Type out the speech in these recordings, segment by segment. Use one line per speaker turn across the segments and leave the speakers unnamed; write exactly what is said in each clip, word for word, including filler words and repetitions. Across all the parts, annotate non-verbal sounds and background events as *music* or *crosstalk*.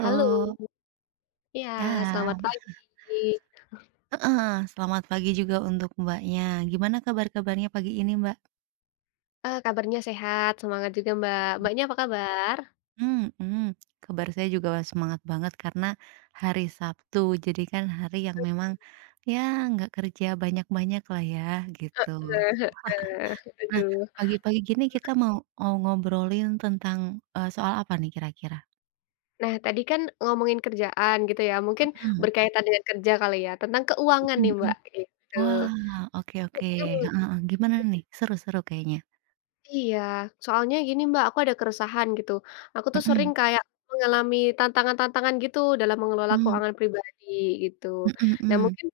Halo, ya
ya,
selamat pagi.
heeh, selamat pagi juga untuk Mbaknya. Gimana kabar-kabarnya pagi ini, Mbak?
Eee, kabarnya sehat, semangat juga Mbak. Mbaknya apa kabar?
Mhm, kabar saya juga semangat banget karena hari Sabtu, jadi kan hari yang memang, ya nggak kerja banyak-banyak lah ya, gitu.
Heeh heeh,
Nah,
aduh.
pagi-pagi gini kita mau mau ngobrolin tentang, eee, soal apa nih kira-kira?
Nah tadi kan ngomongin kerjaan gitu ya, mungkin
Mhm,
berkaitan dengan kerja kali ya, tentang keuangan
mhm
nih
mhm.
Mbak, gitu.
Wah, oke oke,
Mhm.
heeh heeh, gimana nih? Seru seru kayaknya.
Iya, soalnya gini Mbak, aku ada keresahan gitu. Aku tuh
Mhm,
sering kayak mengalami tantangan-tantangan gitu dalam mengelola
mmm,
keuangan pribadi gitu.
mhm
Nah
mhm,
mungkin,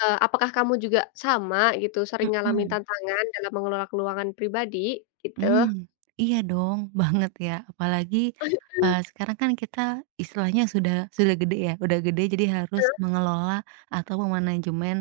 eee, apakah kamu juga sama gitu, sering ngalamin
mhm.
tantangan dalam mengelola keuangan pribadi gitu?
Mmm, iya dong, *laughs* banget ya. Apalagi,
Heeh,
eee, sekarang kan kita istilahnya sudah sudah gede ya, udah gede jadi harus
betul.
mengelola atau memanajemen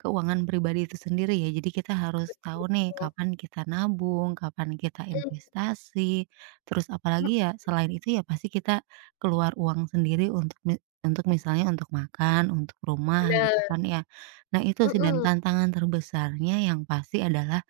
keuangan pribadi itu sendiri ya. Jadi kita harus tahu
Mhm,
nih kapan kita nabung, kapan kita investasi, terus apalagi
mhm,
ya selain itu ya pasti kita keluar uang sendiri untuk mi untuk misalnya untuk makan, untuk rumah gitu
bener,
kan ya. Nah itu sih dan
mhm,
tantangan terbesarnya yang pasti adalah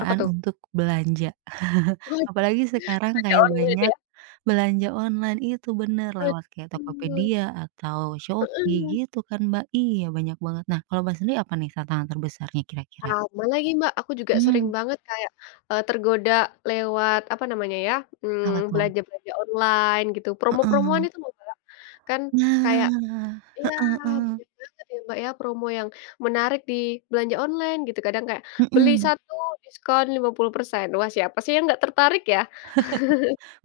apa tuh?
untuk belanja. *laughs*
Oh,
Apalagi sekarang
belanja
kayak
online
banyak
ya?
belanja online itu, bener,
Betul,
lewat kayak Tokopedia atau Shopee
mhm.
gitu kan, Mbak. Iya, banyak banget. Nah, kalau Mbak sendiri apa nih tantangan terbesarnya kira-kira?
Sama lagi, Mbak, aku juga sering
Mmm,
banget kayak, eee, tergoda lewat apa namanya ya,
apa
mmm,
tuh?
belanja-belanja online gitu,
Heeh.
promo-promoan itu loh, Mbak. Kan kayak
Nah,
iya, banyak banget ya, Mbak, ya, promo yang menarik di belanja online gitu, kadang kayak beli
mhm.
satu diskon lima puluh persen. Wah, siapa sih yang nggak tertarik ya?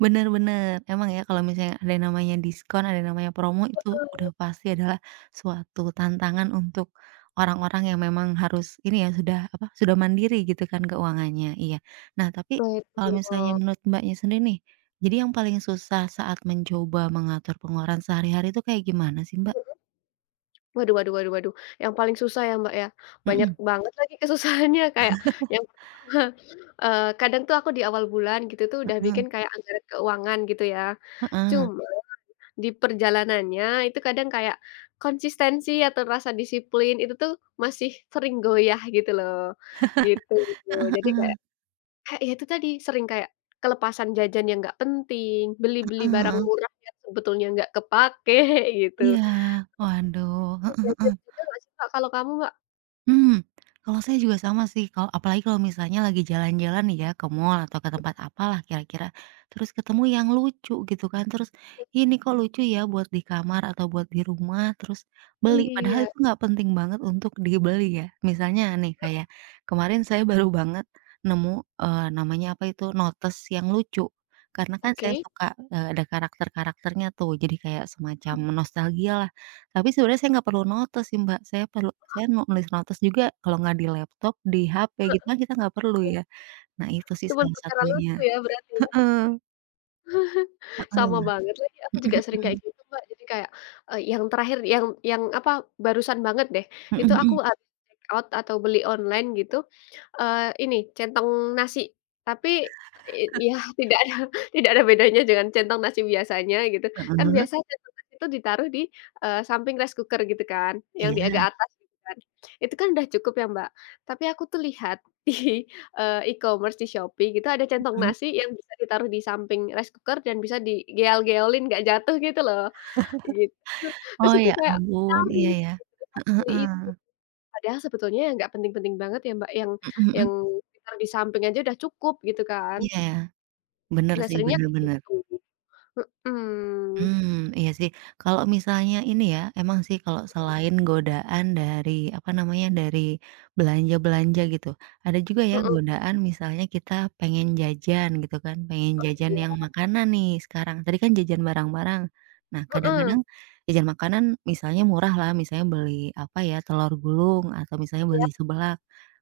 Bener bener. Emang ya kalau misalnya ada yang namanya diskon, ada yang namanya promo itu udah pasti adalah suatu tantangan untuk orang-orang yang memang harus ini ya sudah apa, sudah mandiri gitu kan keuangannya, iya. Nah tapi
Betul.
kalau misalnya menurut Mbaknya sendiri nih, jadi yang paling susah saat mencoba mengatur pengeluaran sehari-hari itu kayak gimana sih, Mbak?
Waduh waduh waduh waduh, yang paling susah ya, Mbak, ya, banyak
Mhm.
banget lagi kesusahannya *laughs* kayak
*laughs*
yang pertama, eee, kadang tuh aku di awal bulan gitu tuh udah
Heeh,
bikin kayak anggaran keuangan gitu ya,
heeh.
cuma di perjalanannya itu kadang kayak konsistensi atau rasa disiplin itu tuh masih sering goyah gitu loh, gitu.
Heeh
Jadi kayak kayak ya itu tadi, sering kayak kelepasan jajan yang nggak penting, beli-beli barang
heeh.
murah yang sebetulnya nggak kepakai *laughs* gitu.
Iya, waduh, heeh heeh.
Jajan juga nggak sih, Mbak, kalau kamu, Mbak?
Hmm, kalau saya juga sama sih, kalau apalagi kalau misalnya lagi jalan-jalan nih ya, ke mall atau ke tempat apalah kira-kira, terus ketemu yang lucu gitu kan, terus, "Ini kok lucu ya buat di kamar atau buat di rumah," terus beli, padahal
Iya,
itu nggak penting banget untuk dibeli ya. Misalnya nih kayak kemarin saya baru banget nemu, eee, namanya apa itu, notes yang lucu. Karena kan saya
oke.
suka, eee, ada karakter-karakternya tuh, jadi kayak semacam
Mhm,
nostalgia tapi sebenarnya saya nggak perlu notes sih, Mbak. Saya perlu saya nu nulis notes juga kalau nggak di laptop, di ha pe gitu
heeh,
kan kita nggak perlu ya. Nah itu sih
cuman
salah
perkara
satunya.
lucu ya berarti ya? Sama
Heeh.
banget lagi, aku juga
Mhm
sering kayak
mhm.
gitu, Mbak. Jadi kayak, eee, yang terakhir yang yang apa, barusan banget deh,
Mhm
itu aku
mhm.
habis check out atau beli online gitu, eee, ini centong nasi, tapi, eee, ya *laughs* tidak ada tidak ada bedanya dengan centong nasi biasanya gitu. Kan
Heeh.
biasa centong nasi itu ditaruh di, eee, samping rice cooker gitu kan, yang di
Iya,
agak atas gitu kan. Itu kan udah cukup ya, Mbak. Tapi aku tuh lihat di Eee, e-commerce di Shopee gitu ada centong
mhm.
nasi yang bisa ditaruh di samping rice cooker dan bisa digeol-geolin nggak jatuh gitu loh, gitu. Terus
Oh
itu
ya
kayak
ampun,
nyari,
iya ya. Heeh
beli
heeh.
itu, padahal sebetulnya ya nggak penting-penting banget ya Mbak, yang
Mhm
yang
mhm.
ditaruh di samping aja udah cukup gitu kan.
Iya, ya. Bener
Nah
sih,
seringnya
bener
kayak
bener.
gitu. Mhm,
Mmm, iya sih. Kalau misalnya ini ya, emang sih kalau selain godaan dari, apa namanya, dari belanja-belanja gitu, ada juga ya
mhm,
godaan misalnya kita pengen jajan gitu kan, pengen
wah
jajan
iya,
yang makanan nih sekarang. Tadi kan jajan barang-barang. Nah,
mhm,
kadang-kadang jajan makanan misalnya murah lah, misalnya beli, apa ya, telur gulung atau misalnya beli
iya,
seblak,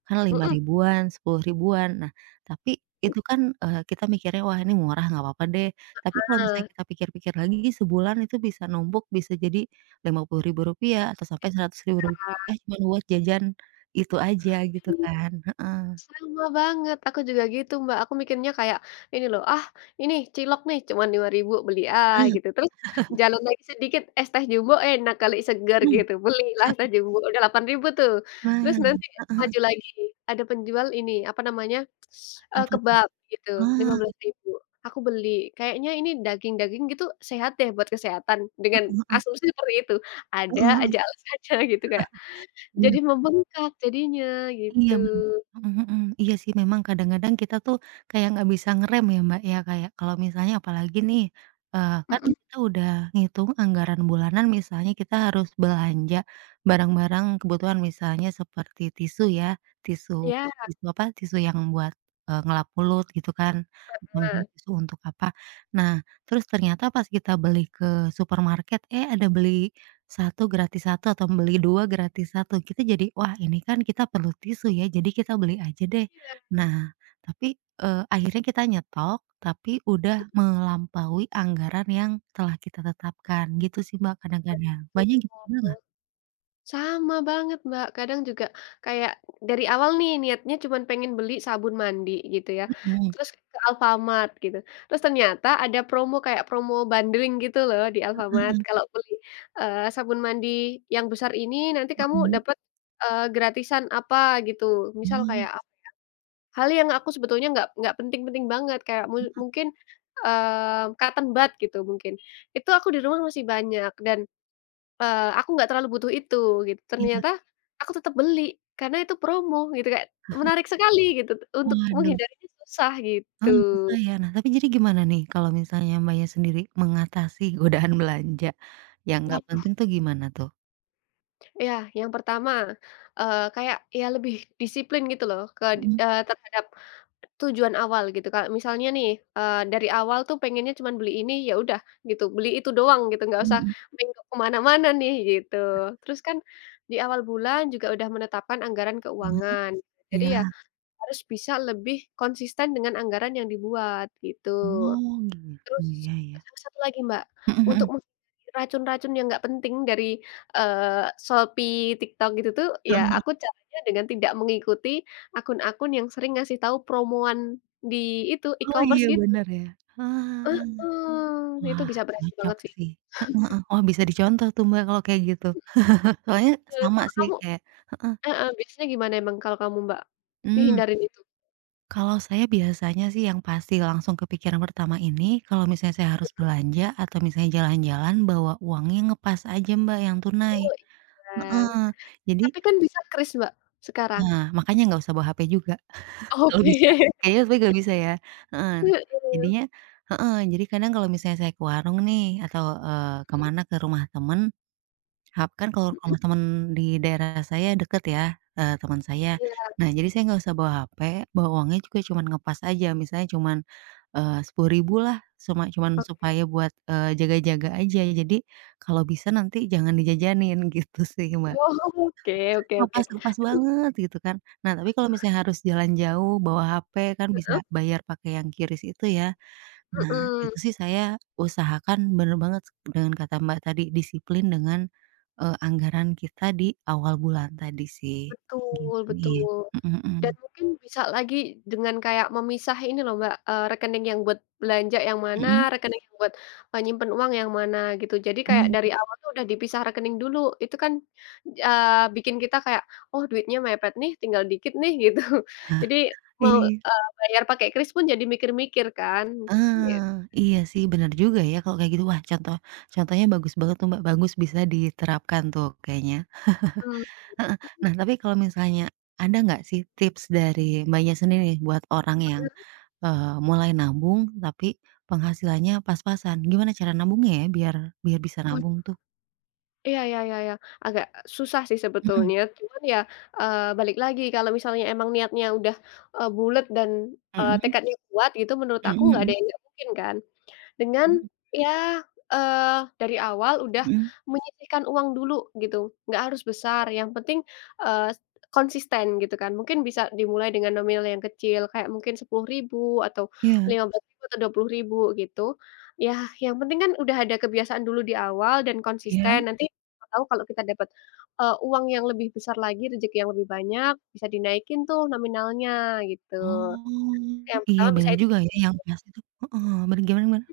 kan lima
mhm,
ribuan, sepuluh ribuan. Nah, tapi itu kan, eee, kita mikirnya, "Wah ini murah, nggak apa-apa deh." Tapi kalau misalnya
nah
kita pikir-pikir lagi sebulan itu bisa numpuk bisa jadi lima puluh ribu rupiah atau sampai seratus ribu rupiah cuma buat jajan itu aja
tapi
gitu kan, heeh.
sama banget, aku juga gitu, Mbak, aku mikirnya kayak ini loh, ah, ini cilok nih cuman lima ribu beli, ah,
Nah,
gitu, terus jalan lagi sedikit es teh jumbo enak kali segar gitu, belilah es teh jumbo udah delapan ribu tuh, terus
nah, nah,
nanti maju lagi ada penjual ini, apa namanya, eee,
apa tuh?
kebab gitu lima
Ah,
belas ribu, aku beli, kayaknya ini daging-daging gitu sehat deh buat kesehatan dengan
heeh
asumsi seperti itu, ada
heeh
aja alasannya *laughs* gitu kayak jadi
heeh.
membengkak jadinya
Iya
gitu.
bener, mhm mhm, iya sih memang kadang-kadang kita tuh kayak nggak bisa ngerem ya Mbak ya, kayak kalau misalnya apalagi nih, eee, kan
Mhm,
kita udah ngitung anggaran bulanan misalnya kita harus belanja barang-barang kebutuhan misalnya seperti tisu ya, tisu
ya.
tisu apa, tisu yang buat, eee, ngelap mulut gitu kan, atau
Nah,
misalnya tisu untuk apa. Nah, terus ternyata pas kita beli ke supermarket, eh ada beli satu gratis satu atau beli dua gratis satu kita jadi, "Wah ini kan kita perlu tisu ya jadi kita beli aja deh."
iya,
Nah tapi, eee, akhirnya kita nyetok tapi udah melampaui anggaran yang telah kita tetapkan gitu sih Mbak kadang-kadang. Banyak gitu juga
betul.
nggak?
Sama banget, Mbak, kadang juga kayak dari awal nih niatnya cuman pengen beli sabun mandi gitu ya,
Mhm,
terus ke Alfamart gitu, terus ternyata ada promo kayak promo bundling gitu loh di Alfamart,
heeh,
kalau beli, eee, sabun mandi yang besar ini nanti kamu
mhm,
dapat, eee, gratisan apa gitu, misal kayak ap hal yang aku sebetulnya nggak nggak penting-penting banget kayak mu
oh,
mungkin, eee, cotton bud gitu mungkin, itu aku di rumah masih banyak dan Eee, aku nggak terlalu butuh itu gitu,
iya,
ternyata aku tetap beli karena itu promo gitu Kak, menarik sekali gitu untuk
waduh,
menghindarinya susah gitu.
heeh, susah ya. Nah tapi jadi gimana nih kalau misalnya Mbaknya sendiri mengatasi godaan belanja yang nggak
Waduh,
penting tuh gimana tuh?
iya yang pertama, eee, kayak ya lebih disiplin gitu loh ke
Mhm
eee, terhadap tujuan awal gitu. Kalau misalnya nih, eee, dari awal tuh pengennya cuman beli ini, ya udah gitu, beli itu doang gitu, nggak
mhm
usah
mhm,
menengok ke mana-mana nih gitu. Terus kan di awal bulan juga udah menetapkan anggaran keuangan, jadi ya
iya.
harus bisa lebih konsisten dengan anggaran yang dibuat, gitu.
Oh, gitu,
Terus
ya ya.
sama satu lagi, Mbak,
Mhm
untuk
mhm,
menghindari racun-racun yang nggak penting dari, eee, Shopee, TikTok gitu tuh, ya
heeh.
aku caranya dengan tidak mengikuti akun-akun yang sering ngasih tahu promoan di itu,
Oh, iya
e-commerce gitu.
bener ya. Heeh.
Heeh, itu
Wah,
bisa berhasil
cocok
banget sih.
sih. Heeh heeh. Wah, bisa dicontoh tuh, Mbak, kalau kayak gitu. Eh, soalnya
Eee,
sama
kalau
sih
kamu
kayak
heeh, biasanya gimana emang kalau kamu, Mbak,
mmm,
ngehindarin itu?
kalau saya biasanya sih yang pasti langsung kepikiran pertama ini, kalau misalnya saya harus belanja atau misalnya jalan-jalan bawa uangnya ngepas aja, Mbak, yang tunai.
Oh, iya.
Heeh, jadi
Tapi kan bisa kris, Mbak, sekarang.
nah, makanya nggak usah bawa ha pe juga. Kalau
Oke.
bisa, kayaknya tapi nggak bisa ya, heeh.
*laughs* Heeh.
Jadinya heeh, jadi kadang kalau misalnya saya ke warung nih atau, eee, ke mana, ke rumah temen, hap kan kalau
Mhm,
rumah temen di daerah saya deket ya, eee, teman saya.
iya.
Nah, jadi saya nggak usah bawa ha pe, bawa uangnya juga cuman ngepas aja, misalnya cuman, eee, sepuluh ribu rupiah lah, cuma cuman
Ok
supaya buat, eee, jaga-jaga aja. Jadi kalau bisa nanti jangan dijajanin *laughs* gitu sih, Mbak.
oh. Oke oke
Oh,
oke.
pas pas banget gitu kan. Nah, tapi kalau misalnya harus jalan jauh bawa ha pe kan bisa
Heeh,
bayar pakai yang kris itu ya. Nah,
mhm,
itu sih saya usahakan bener banget dengan kata Mbak tadi disiplin dengan, eee, anggaran kita di awal bulan tadi sih,
betul
gitu. Iya.
betul.
Mhm mhm.
Dan mungkin bisa lagi dengan kayak memisah ini loh Mbak, eee, rekening yang buat belanja yang mana,
Mhm
rekening yang buat, eee, nyimpen uang yang mana gitu. Jadi kayak dari
mhm.
awal tuh udah dipisah rekening dulu, itu kan, eee, bikin kita kayak, "Oh duitnya mepet nih, tinggal dikit nih," *laughs* gitu. Jadi mau,
Iya.
eee, bayar pakai kris pun jadi mikir-mikir kan, gitu.
Heeh, iya sih bener juga ya kalau kayak gitu. Wah, contoh contohnya bagus banget tuh Mbak, bagus bisa diterapkan tuh kayaknya. Heeh. Nah, tapi kalau misalnya ada nggak sih tips dari Mbaknya sendiri nih buat orang yang, eee, mulai nabung tapi penghasilannya pas-pasan? Gimana cara nabungnya ya biar biar bisa
Mhm.
nabung tuh?
Iya iya iya iya, agak susah sih
Mhm.
sebetulnya, cuman ya, eee, balik lagi kalau misalnya emang niatnya udah, eee, bulet dan, eee,
Mhm
tekadnya kuat gitu menurut aku
mhm
nggak ada
mhm
yang nggak mungkin kan. Dengan
mhm
ya, eee, dari awal udah
mhm.
menyisihkan uang dulu gitu, nggak harus besar yang penting, eee, konsisten gitu kan. Mungkin bisa dimulai dengan nominal yang kecil kayak mungkin sepuluh ribu atau
Iya
lima rp ribu atau dua puluh ribu gitu. Ya yang penting kan udah ada kebiasaan dulu di awal dan
iya.
konsisten, nanti siapa tahu kalau kita dapat, eee, uang yang lebih besar lagi, rezeki yang lebih banyak, bisa dinaikin tuh nominalnya gitu.
Oh,
Yang
iya
pertama bisa
bener
itu
juga ya yang pas itu heeh, bener gimana gimana?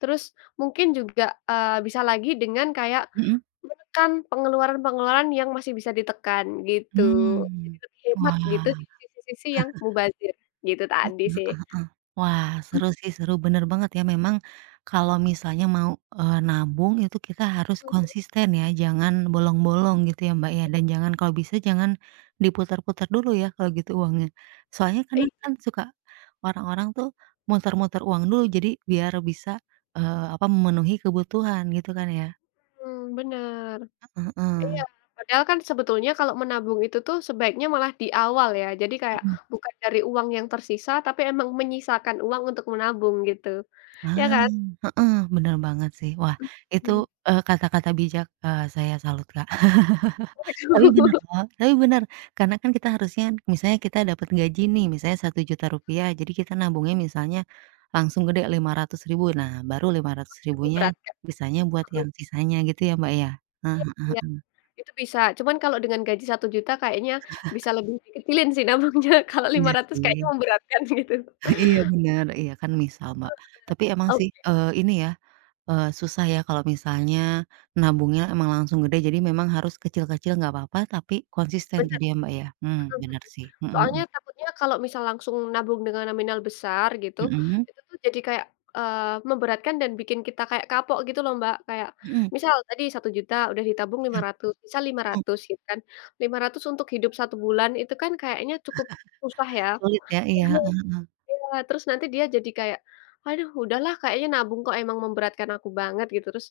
terus mungkin juga, eee, bisa lagi dengan kayak
Mhm.
menekan pengeluaran-pengeluaran yang masih bisa ditekan gitu. Jadi
Mmm.
lebih hemat gitu
Wah.
di sisi-sisi yang mubazir gitu
Heeh
tadi sih.
heeh heeh. Wah, seru
*laughs*
sih, seru, bener banget ya memang kalau misalnya mau, eee, nabung itu kita harus
Mhm,
konsisten ya, jangan bolong-bolong gitu ya, Mbak, ya, dan jangan kalau bisa jangan diputar-putar dulu ya kalau gitu uangnya. Soalnya kadang
iya,
kan suka orang-orang tuh muter-muter uang dulu jadi biar bisa, eee, apa, memenuhi kebutuhan gitu kan ya.
mmm, bener.
Heeh
Iya,
heeh.
padahal kan sebetulnya kalau menabung itu tuh sebaiknya malah di awal ya. Jadi kayak
Mhm.
bukan dari uang yang tersisa, tapi emang menyisakan uang untuk menabung gitu, ya
Ah,
kan?
heeh, bener banget sih. Wah, itu,
Mhm.
eee, kata-kata bijak, eee, saya salut, Kak. Tapi
Waduh,
bener
*laughs*
loh, tapi bener, karena kan kita harusnya misalnya kita dapat gaji nih, misalnya satu juta rupiah, jadi kita nabungnya misalnya langsung gede lima ratus ribu, nah baru lima ratus ribunya,
memberatkan,
bisanya buat
mhm,
yang sisanya gitu ya, Mbak, ya? Heeh
iya
heeh
iya.
heeh.
Itu bisa, cuman kalau dengan gaji satu juta kayaknya bisa lebih dikecilin sih nabungnya, *laughs* kalau lima
Iya
ratus kayaknya
sih.
memberatkan *laughs* gitu.
*laughs* Iya bener, iya kan misal, Mbak. Tapi emang
Oh,
sih, eee, ini ya, eee, susah ya kalau misalnya nabungnya emang langsung gede, jadi memang harus kecil-kecil nggak apa-apa, tapi konsisten
bener,
tadi ya, Mbak, ya? Mmm,
mhm.
bener sih. Mhm
Soalnya
mhm.
takutnya kalau misal langsung nabung dengan nominal besar gitu,
Mhm?
itu tuh jadi kayak, eee, memberatkan dan bikin kita kayak kapok gitu loh, Mbak. Kayak
Mhm.
misal tadi satu juta udah ditabung
Iya,
lima
mhm.
ratus, misal lima ratus gitu kan, lima ratus untuk hidup satu bulan itu kan kayaknya cukup susah ya.
Sulit ya? Iya, heeh heeh.
Iya, terus nanti dia jadi kayak, "Aduh udahlah kayaknya nabung kok emang memberatkan aku banget," gitu. Terus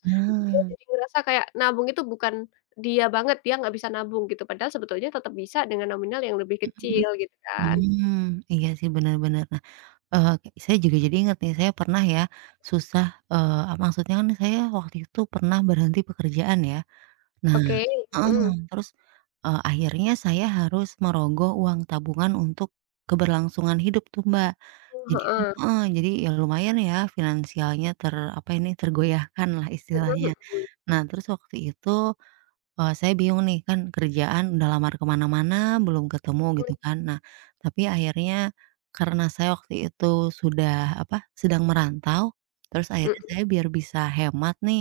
dia
Nah,
jadi ngerasa kayak nabung itu bukan dia banget, dia nggak bisa nabung gitu, padahal sebetulnya tetap bisa dengan nominal yang lebih
mhm,
kecil gitu kan.
mmm, iya sih bener bener. Nah, eee, saya juga jadi inget nih, saya pernah ya susah, eee, maksudnya kan saya waktu itu pernah berhenti pekerjaan ya. Nah
Oke,
heeh,
mhm,
terus, eee, akhirnya saya harus merogoh uang tabungan untuk keberlangsungan hidup tuh, Mbak. Jadi kan
heeh,
heeh, jadi ya lumayan ya finansialnya ter apa ini, tergoyahkanlah
mhm
istilahnya.
mhm,
Nah, terus waktu itu Eee, saya bingung nih kan kerjaan udah lamar kemana mana belum ketemu
mhm, mhm,
gitu kan. Nah, tapi akhirnya karena saya waktu itu sudah apa, sedang merantau, terus akhirnya saya biar bisa hemat nih,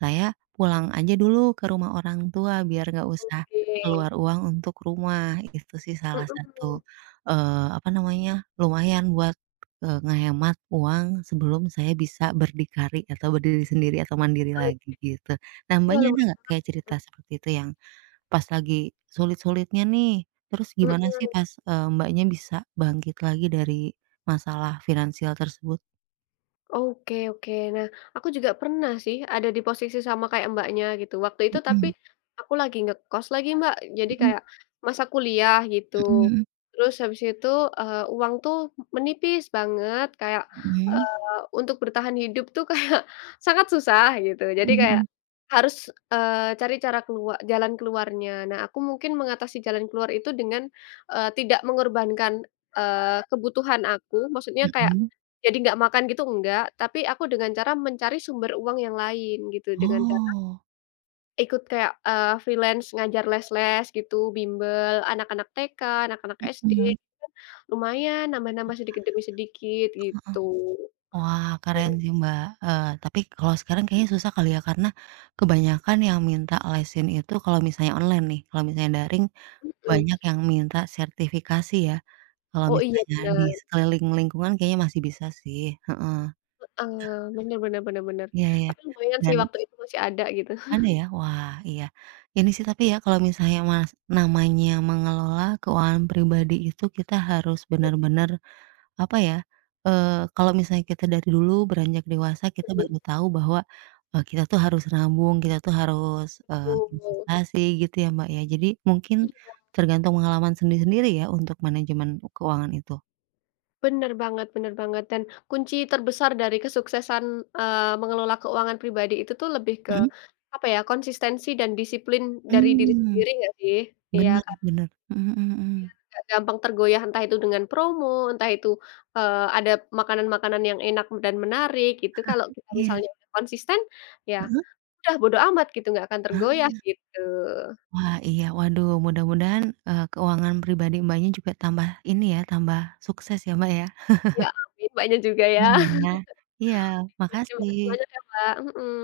saya pulang aja dulu ke rumah orang tua biar nggak usah keluar
oke,
uang untuk rumah. Itu sih salah satu,
mhm,
eee, apa namanya, lumayan buat, eee, ngehemat uang sebelum saya bisa berdikari atau berdiri sendiri atau mandiri
eee,
lagi gitu. Nah,
iya
Mbaknya ada
lumayan
nggak kayak cerita seperti itu yang pas lagi sulit-sulitnya nih, terus gimana sih
mhm.
pas, eee, Mbaknya bisa bangkit lagi dari masalah finansial tersebut?
Oke oke. Nah, aku juga pernah sih ada di posisi sama kayak Mbaknya gitu. Waktu itu tapi
Mhm,
aku lagi ngekos lagi, Mbak. Jadi
mhm
kayak masa kuliah gitu.
mhm
Terus habis itu, eee, uang tuh menipis banget kayak,
mhm,
eee, untuk bertahan hidup tuh *laughs* kayak sangat susah gitu. Jadi kayak
mhm,
harus, eee, cari cara keluar jalan keluarnya. Nah, aku mungkin mengatasi jalan keluar itu dengan, eee, tidak mengorbankan, eee, kebutuhan aku, maksudnya
mhm,
kayak
mhm.
jadi nggak makan gitu enggak, tapi aku dengan cara mencari sumber uang yang lain gitu, dengan cara
Oh,
ikut kayak, eee, freelance ngajar les-les gitu, bimbel anak-anak T K, anak-anak S D,
mhm.
lumayan nambah-nambah sedikit demi sedikit gitu.
Wah, keren sih, Mbak, eee, tapi kalau sekarang kayaknya susah kali ya karena kebanyakan yang minta lesin itu kalau misalnya online nih, kalau misalnya daring
Mhm mhm.
banyak yang minta sertifikasi ya. Kalau
Oh iya
misalnya di
bener,
sekeliling lingkungan kayaknya masih bisa sih, heeh,
eee, bener bener bener bener.
iya iya,
Tapi lumayan sih
dan
waktu itu masih ada gitu.
ada ya, wah iya, ini sih tapi ya kalau misalnya Mas, namanya mengelola keuangan pribadi itu kita harus benar-benar, apa ya, eee, kalau misalnya kita dari dulu beranjak dewasa kita
*laughs*
baru tahu bahwa, eee, kita tuh harus nabung, kita tuh harus, eee,
Betul.
investasi gitu ya, Mbak, ya. Jadi mungkin tergantung pengalaman sendiri-sendiri ya untuk manajemen keuangan itu.
Bener banget bener banget, dan kunci terbesar dari kesuksesan, eee, mengelola keuangan pribadi itu tuh lebih ke,
Mhm,
apa ya, konsistensi dan disiplin dari diri
mmm.
sendiri nggak sih? Iya
Bener
kan,
bener. Mhm mhm mhm.
nggak gampang tergoyah entah itu dengan promo, entah itu, eee, ada makanan-makanan yang enak dan menarik gitu, kalau kita
Iya,
misalnya udah konsisten, ya
heeh.
udah bodo amat gitu, nggak akan
Hah?
tergoyah gitu.
Wah, iya. Waduh, mudah-mudahan, eee, keuangan pribadi Mbaknya juga tambah ini ya, tambah sukses ya, Mbak, ya.
Ya amin, Mbaknya juga ya.
Amin ya. Iya,
*laughs* Terima kasih
makasih.
banyak ya, Mbak, mhm.